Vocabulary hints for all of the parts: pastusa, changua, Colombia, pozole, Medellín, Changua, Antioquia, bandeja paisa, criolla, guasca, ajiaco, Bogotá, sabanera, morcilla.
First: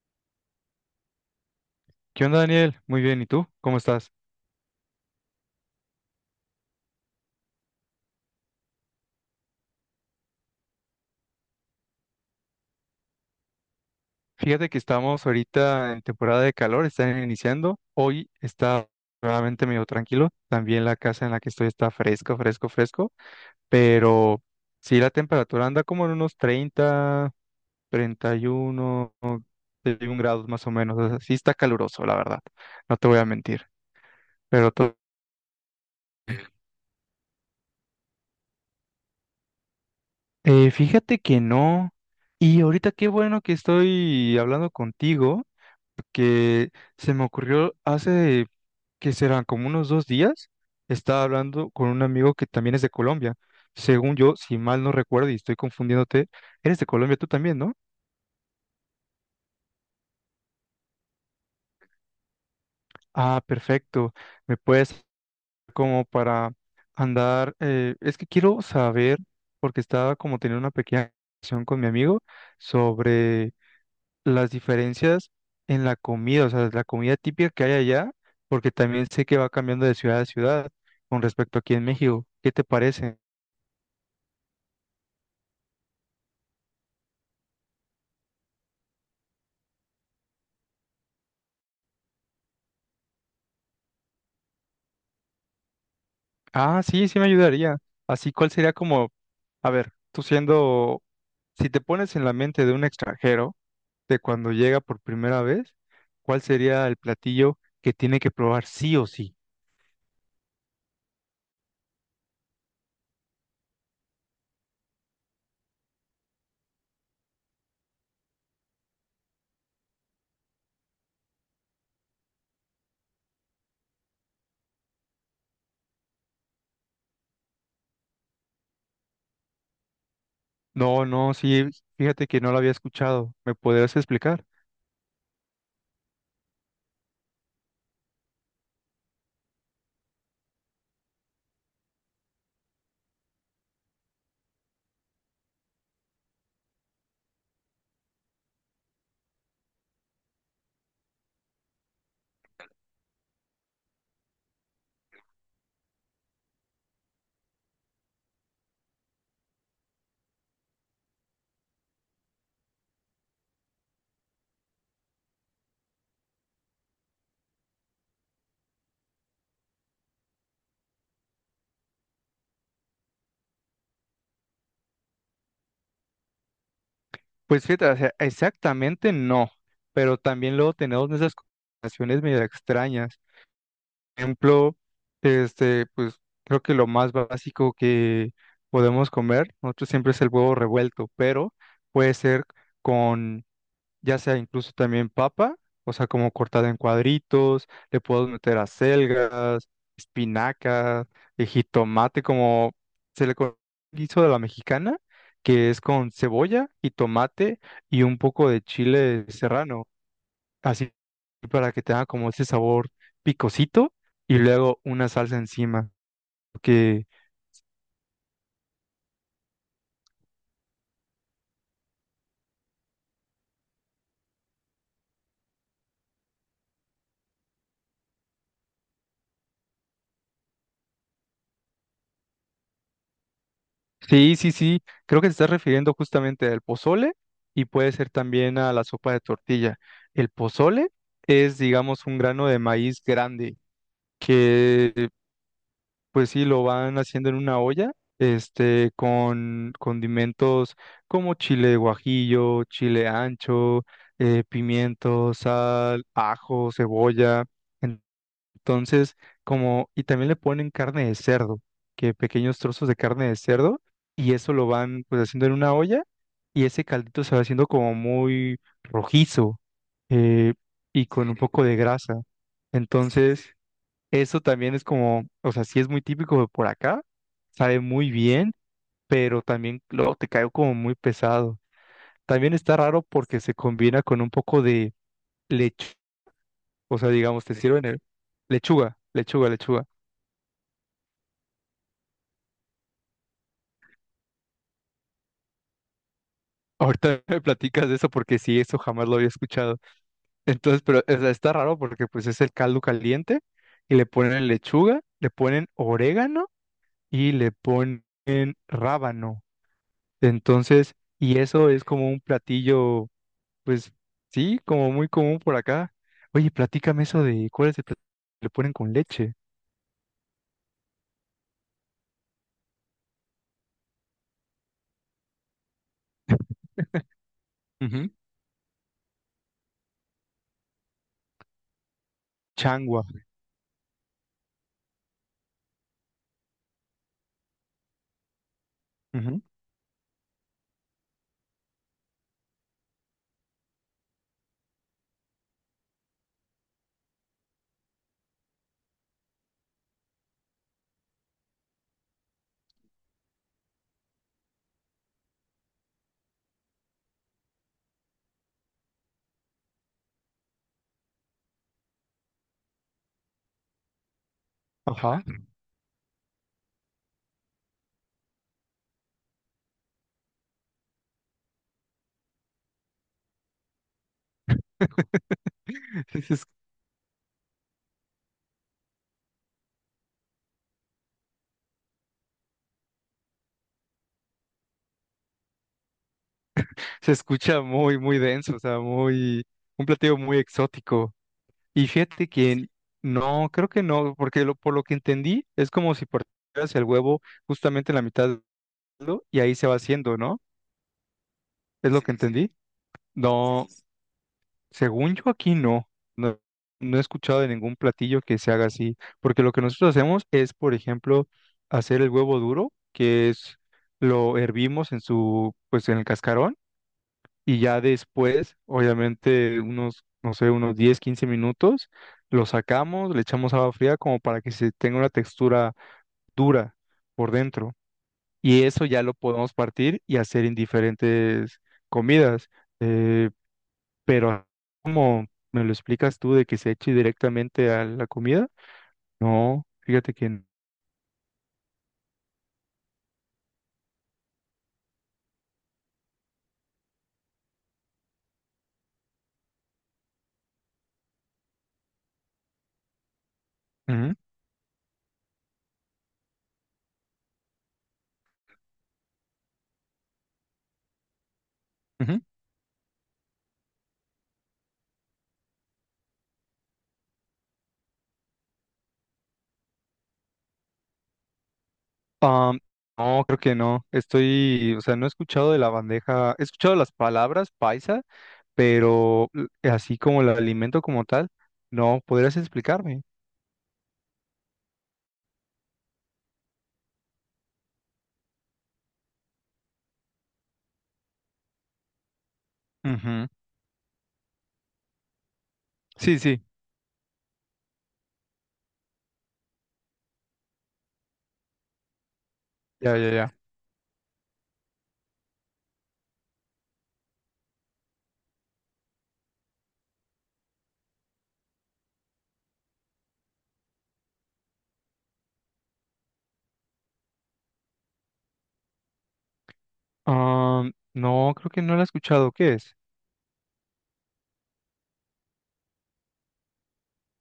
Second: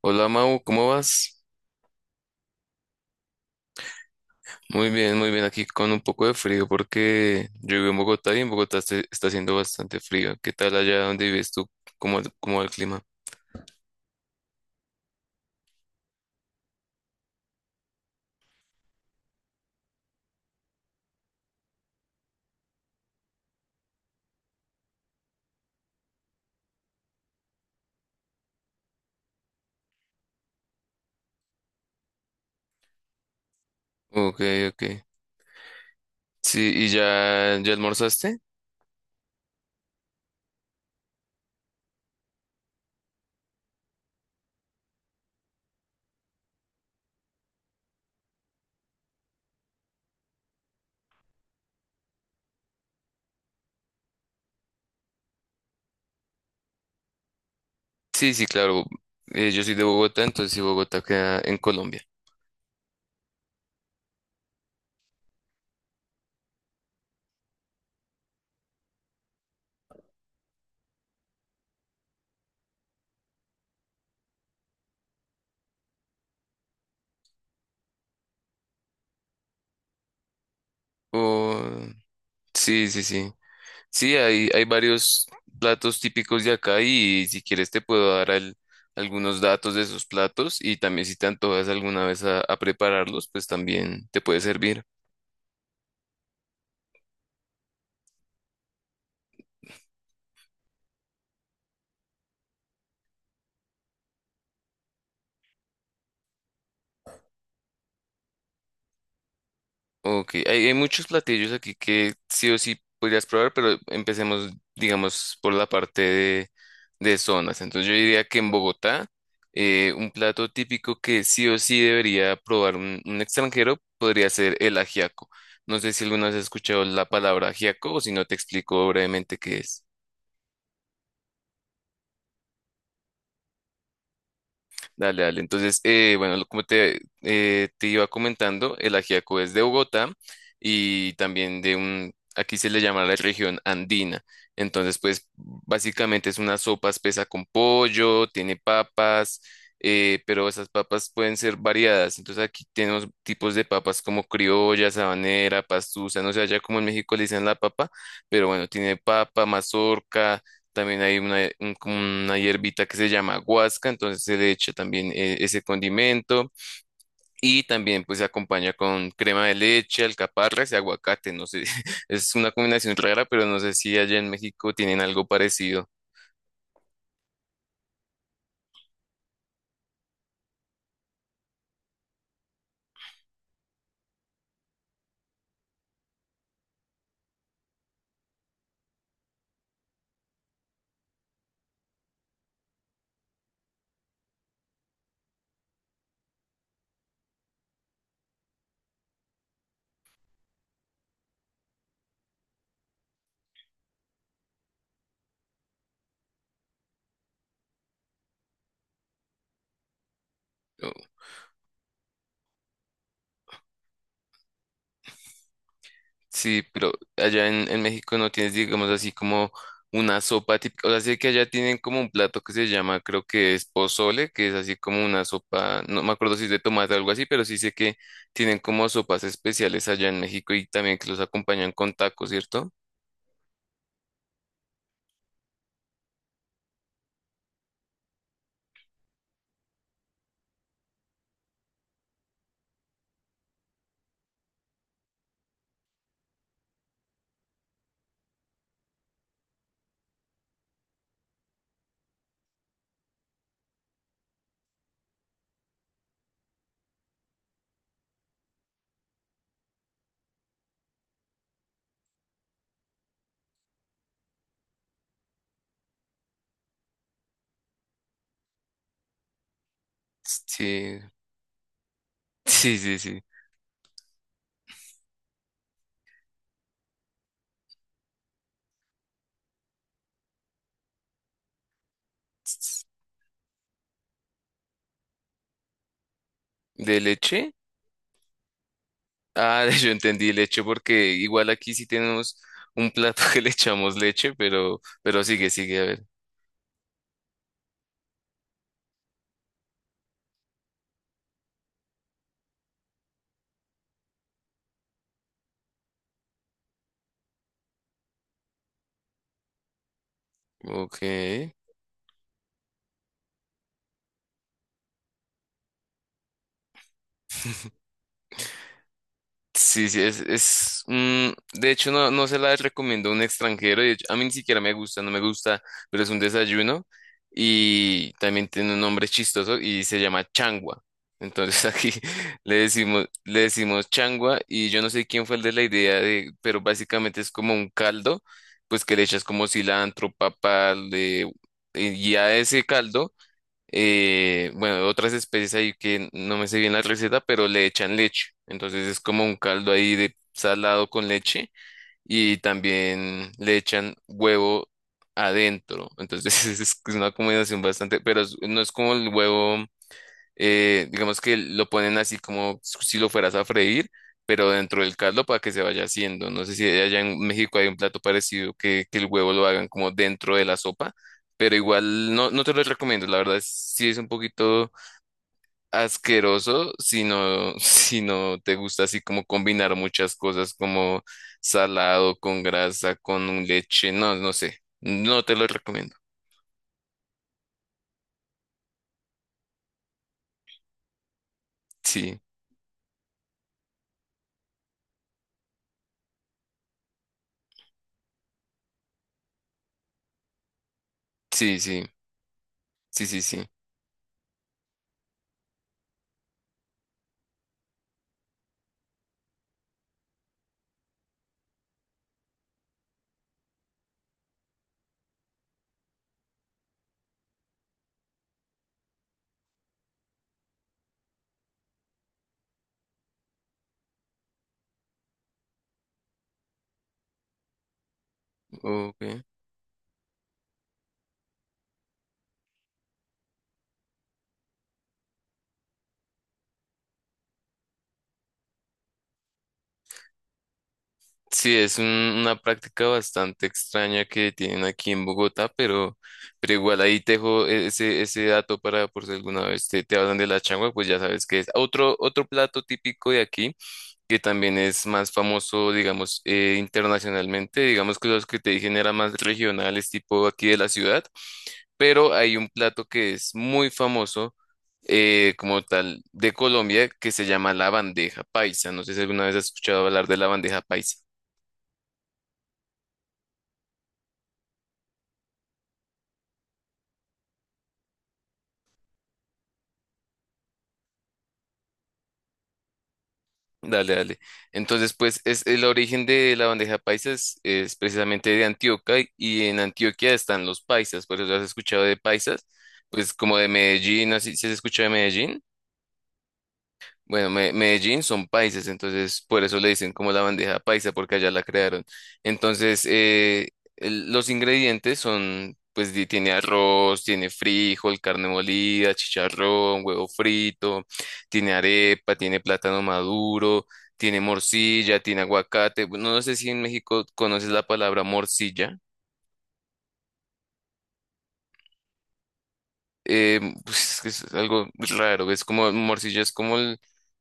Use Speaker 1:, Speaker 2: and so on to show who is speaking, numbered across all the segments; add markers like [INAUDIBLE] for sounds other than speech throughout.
Speaker 1: Hola Mau, ¿cómo vas?
Speaker 2: ¿Qué onda, Daniel? Muy bien, ¿y tú? ¿Cómo estás?
Speaker 1: Muy bien, muy bien. Aquí con un poco de frío porque yo vivo en Bogotá y en Bogotá está haciendo bastante frío. ¿Qué tal allá donde vives tú? ¿Cómo va el clima?
Speaker 2: Fíjate que estamos ahorita en temporada de calor, están iniciando. Hoy está realmente medio tranquilo. También la casa en la que estoy está fresco, fresco, fresco. Pero sí, la temperatura anda como en unos 30, 31, 31 grados más o menos. O sea, sí está caluroso, la verdad. No te voy a mentir.
Speaker 1: Ok,
Speaker 2: Pero
Speaker 1: ok.
Speaker 2: to-
Speaker 1: Sí, ¿y ya almorzaste?
Speaker 2: Fíjate que no. Y ahorita qué bueno que estoy hablando contigo. Que se me ocurrió hace que serán como unos 2 días, estaba hablando con un amigo que también es de Colombia. Según yo, si mal no recuerdo y estoy confundiéndote, eres de Colombia tú también, ¿no?
Speaker 1: Sí, sí, claro. Yo soy de Bogotá, entonces sí, Bogotá queda en Colombia.
Speaker 2: Ah, perfecto. Me puedes como para andar, es que quiero saber, porque estaba como teniendo una pequeña conversación con mi amigo sobre las diferencias en la comida, o sea, la comida típica que hay allá, porque también sé que va cambiando de ciudad a ciudad con respecto
Speaker 1: Oh,
Speaker 2: aquí en México. ¿Qué te
Speaker 1: sí, sí,
Speaker 2: parece?
Speaker 1: sí. Sí, hay varios platos típicos de acá y si quieres te puedo dar algunos datos de esos platos y también si te antojas alguna vez a prepararlos, pues también te puede servir.
Speaker 2: Ah, sí, sí me ayudaría. Así, cuál sería como, a ver, tú siendo, si te pones en la mente de un extranjero, de cuando llega por primera vez, ¿cuál sería el platillo que tiene que probar sí o sí?
Speaker 1: Ok, hay muchos platillos aquí que sí o sí podrías probar, pero empecemos, digamos, por la parte de zonas. Entonces yo diría que en Bogotá, un plato típico que sí o sí debería probar un extranjero podría ser el ajiaco. No sé si alguna vez has escuchado la palabra ajiaco o si no te explico brevemente qué es.
Speaker 2: No, no, sí, fíjate que no lo había escuchado. ¿Me podrías explicar?
Speaker 1: Dale, dale. Entonces, bueno, como te iba comentando, el ajiaco es de Bogotá y también aquí se le llama la región andina. Entonces, pues básicamente es una sopa espesa con pollo, tiene papas, pero esas papas pueden ser variadas. Entonces, aquí tenemos tipos de papas como criolla, sabanera, pastusa, no sé, allá como en México le dicen la papa, pero bueno, tiene papa, mazorca. También hay como una hierbita que se llama guasca, entonces se le echa también ese condimento y también pues se acompaña con crema de leche, alcaparras y aguacate. No sé, [LAUGHS] es una combinación rara, pero no sé si allá en México tienen algo parecido.
Speaker 2: Pues fíjate, o sea, exactamente no, pero también luego tenemos esas conversaciones medio extrañas. Por ejemplo, este, pues creo que lo más básico que podemos comer, nosotros siempre es el huevo revuelto, pero puede ser ya sea incluso también papa, o sea, como cortada en cuadritos, le puedo meter acelgas, espinacas, jitomate, como se le conoce guiso de la mexicana, que es con cebolla, jitomate y un poco de chile serrano, así para que tenga como ese sabor picosito y luego una salsa encima,
Speaker 1: Sí, pero
Speaker 2: que
Speaker 1: allá en México no tienes, digamos así, como una sopa típica. O sea, sé que allá tienen como un plato que se llama, creo que es pozole, que es así como una sopa, no me acuerdo si es de tomate o algo así, pero sí sé que tienen como sopas especiales allá en México y también que los acompañan con tacos, ¿cierto?
Speaker 2: Sí, sí, sí. Creo que te estás refiriendo justamente al pozole y puede ser también a la sopa de tortilla. El pozole es, digamos, un grano de maíz grande que, pues sí, lo van haciendo en una olla, con condimentos como chile de guajillo, chile ancho, pimiento, sal, ajo, cebolla. Entonces, como, y también le ponen carne de cerdo, que pequeños trozos de carne de cerdo, y eso lo van pues haciendo en una olla, y ese caldito se va haciendo como muy rojizo, eh,
Speaker 1: Sí,
Speaker 2: y con un poco de grasa.
Speaker 1: [LAUGHS] sí, sí, sí.
Speaker 2: Entonces, eso también es como, o sea, sí es muy típico de por acá, sabe muy bien, pero también luego te cae como muy pesado. También está raro porque se combina con un poco de leche, o
Speaker 1: ¿De
Speaker 2: sea, digamos,
Speaker 1: leche?
Speaker 2: te sirven lechuga, lechuga,
Speaker 1: Ah, [LAUGHS]
Speaker 2: lechuga.
Speaker 1: yo entendí leche porque igual aquí sí tenemos un plato [LAUGHS] que le echamos leche, pero sigue, sigue, a ver.
Speaker 2: Ahorita me platicas de eso porque sí, eso jamás lo había escuchado. Entonces, pero o sea, está raro porque pues es el caldo caliente y le ponen lechuga, le ponen orégano y le ponen rábano. Entonces,
Speaker 1: Ok.
Speaker 2: y eso es como un platillo, pues sí, como muy común por acá. Oye, platícame eso de cuál es el platillo que le ponen con leche.
Speaker 1: Sí, sí, es de hecho no, no se la recomiendo a un extranjero, de hecho, a mí ni siquiera me gusta, no me gusta, pero es un desayuno
Speaker 2: Ujú.
Speaker 1: y también tiene un nombre chistoso y se llama changua. Entonces [LAUGHS] aquí le
Speaker 2: Changua.
Speaker 1: decimos, le decimos changua y yo no sé quién fue el de la idea pero básicamente es como un caldo, pues que le echas
Speaker 2: Ujú.
Speaker 1: como cilantro, papa, y a ese caldo bueno, otras especies ahí que no me sé bien la receta, pero le echan leche. Entonces es como un caldo ahí de salado con leche y también le echan huevo adentro. Entonces [LAUGHS] es una combinación bastante, pero no es como el huevo digamos que lo ponen así como si lo fueras a freír, pero dentro del
Speaker 2: Ajá.
Speaker 1: caldo para que se vaya haciendo. No sé si allá en México hay un plato parecido que el huevo lo hagan como dentro de la sopa, pero igual no, no te lo recomiendo. La verdad, sí es un poquito
Speaker 2: [LAUGHS] Se, es-
Speaker 1: asqueroso si no, [LAUGHS] si no te gusta así como combinar muchas cosas como salado con grasa, con un leche. No, no sé. No te lo recomiendo.
Speaker 2: se escucha muy, muy denso, o sea, muy, un platillo muy exótico. Y
Speaker 1: Sí,
Speaker 2: fíjate que no, creo que no, porque lo, por lo que entendí es como si partieras el huevo justamente en la mitad, ¿no? Y ahí se va haciendo, ¿no?
Speaker 1: sí, sí,
Speaker 2: ¿Es lo Sí, que sí, entendí? Sí,
Speaker 1: sí, sí, sí.
Speaker 2: no, sí. Según yo aquí no, no, no he escuchado de ningún platillo que se haga así, porque lo que nosotros hacemos es, por ejemplo, hacer el huevo duro, que es lo hervimos en su, pues en el cascarón y ya después, obviamente, unos, no sé, unos 10 15 minutos, lo sacamos, le echamos agua fría como para que se tenga una textura dura por dentro. Y eso ya lo
Speaker 1: Ok.
Speaker 2: podemos partir y hacer en diferentes comidas. Eh, pero como me lo explicas tú de que se eche directamente a la comida, no, fíjate que.
Speaker 1: Sí, es una práctica bastante extraña que tienen aquí en Bogotá, pero igual ahí te dejo ese dato para por si alguna vez te hablan de la changua, pues ya sabes que es otro plato típico de aquí,
Speaker 2: Ujú,
Speaker 1: que también es más famoso, digamos, internacionalmente, digamos que los que te dije no eran más regionales, tipo aquí de la ciudad, pero
Speaker 2: ujú.
Speaker 1: hay un plato que es muy famoso, como tal de Colombia que se llama la bandeja paisa. No sé si alguna vez has escuchado hablar de la bandeja paisa.
Speaker 2: Am, no, creo que no. Estoy, o sea, no he escuchado de la bandeja, he escuchado las palabras paisa pero así como el alimento como tal, no, ¿podrías explicarme?
Speaker 1: Dale, dale. Entonces, pues es el origen de la bandeja paisa es precisamente de Antioquia y en Antioquia están los paisas, por eso has escuchado de paisas, pues
Speaker 2: Ujú.
Speaker 1: como de Medellín, así si has escuchado de Medellín.
Speaker 2: Sí, sí,
Speaker 1: Bueno, Medellín son paisas, entonces por eso le dicen como la bandeja paisa, porque allá la crearon. Entonces,
Speaker 2: ya, ya, ya.
Speaker 1: los ingredientes son, pues tiene arroz, tiene frijol, carne molida, chicharrón, huevo frito, tiene arepa, tiene plátano maduro, tiene morcilla, tiene aguacate. No, no sé si en México conoces la palabra morcilla.
Speaker 2: Ah, no, creo que no lo he escuchado. ¿Qué es?
Speaker 1: Pues es que es algo raro, es como morcilla, es como el,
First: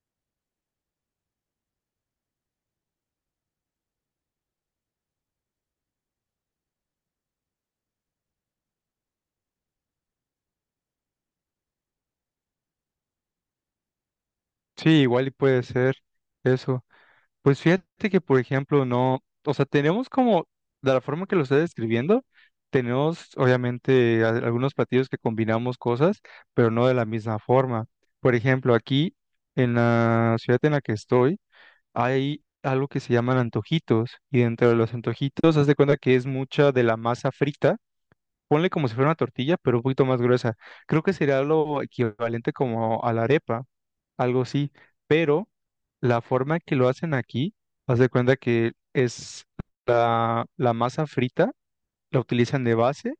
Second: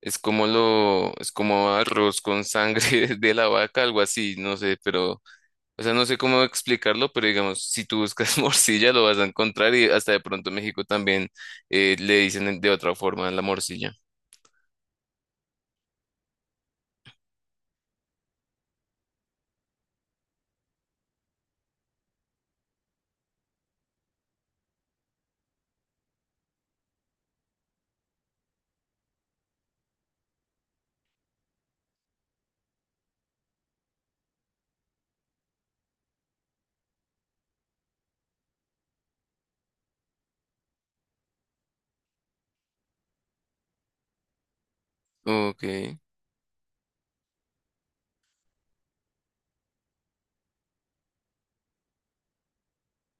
Speaker 1: es como lo, es como arroz con sangre [LAUGHS] de la vaca, algo así, no sé, pero, o sea, no sé cómo explicarlo, pero digamos, si tú buscas [LAUGHS] morcilla lo vas a encontrar y hasta de pronto en México también le dicen de otra forma a la morcilla.
Speaker 2: Sí, igual y puede ser eso. Pues fíjate que, por ejemplo, no, o sea, tenemos como, de la forma que lo estoy describiendo, tenemos obviamente algunos platillos que combinamos cosas, pero no de la misma forma. Por ejemplo, aquí en la ciudad en la que estoy, hay algo que se llaman antojitos y dentro de los antojitos haz de cuenta que es mucha de la masa frita. Ponle como si fuera una tortilla, pero un poquito más gruesa. Creo que sería lo equivalente como a la arepa, algo así, pero
Speaker 1: Ok.
Speaker 2: la forma que lo hacen aquí, haz de cuenta que es la masa frita, la utilizan de base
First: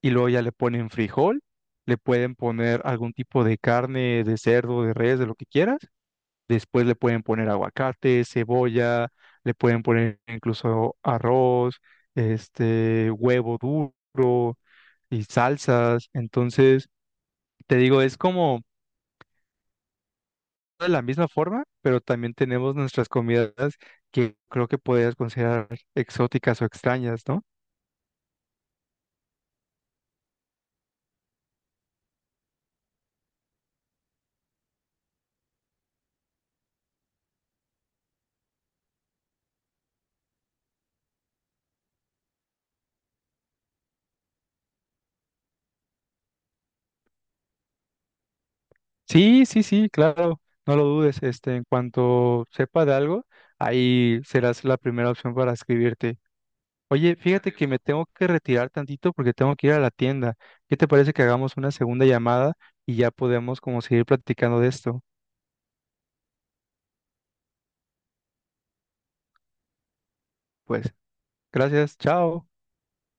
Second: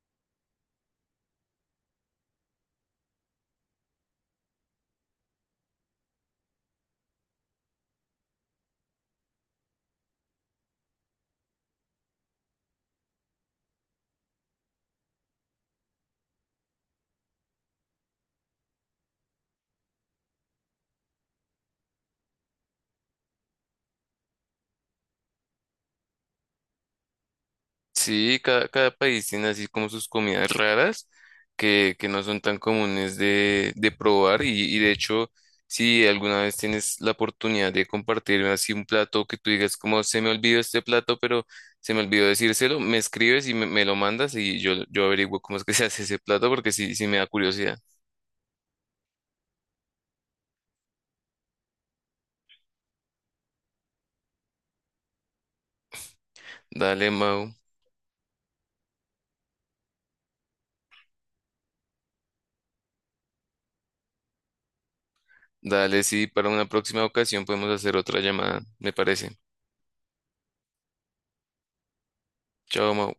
Speaker 2: y luego ya le ponen frijol, le pueden poner algún tipo de carne, de cerdo, de res, de lo que quieras. Después le pueden poner aguacate, cebolla, le pueden poner incluso arroz, huevo duro y salsas. Entonces, te digo, es como de la misma forma, pero también tenemos nuestras comidas que creo que podrías considerar exóticas o extrañas, ¿no?
Speaker 1: Sí, cada país tiene así como sus comidas raras que no son tan comunes de probar y de hecho, si alguna vez tienes la oportunidad de compartir así un plato que tú digas como se me olvidó este plato, pero se me olvidó decírselo, me escribes y me lo mandas y yo averiguo cómo es que [LAUGHS] se hace ese plato porque sí, sí me da curiosidad.
Speaker 2: Sí, sí, sí, claro, no lo dudes. En cuanto sepa de algo, ahí serás la primera opción para escribirte.
Speaker 1: Dale,
Speaker 2: Oye,
Speaker 1: Mau,
Speaker 2: fíjate que me tengo que retirar tantito porque tengo que ir a la tienda. ¿Qué te parece que hagamos una segunda llamada y ya podemos como seguir platicando de esto?
Speaker 1: dale, sí, para una próxima ocasión podemos hacer otra llamada, me parece.
Speaker 2: Pues, gracias, chao.
Speaker 1: Chao, Mau.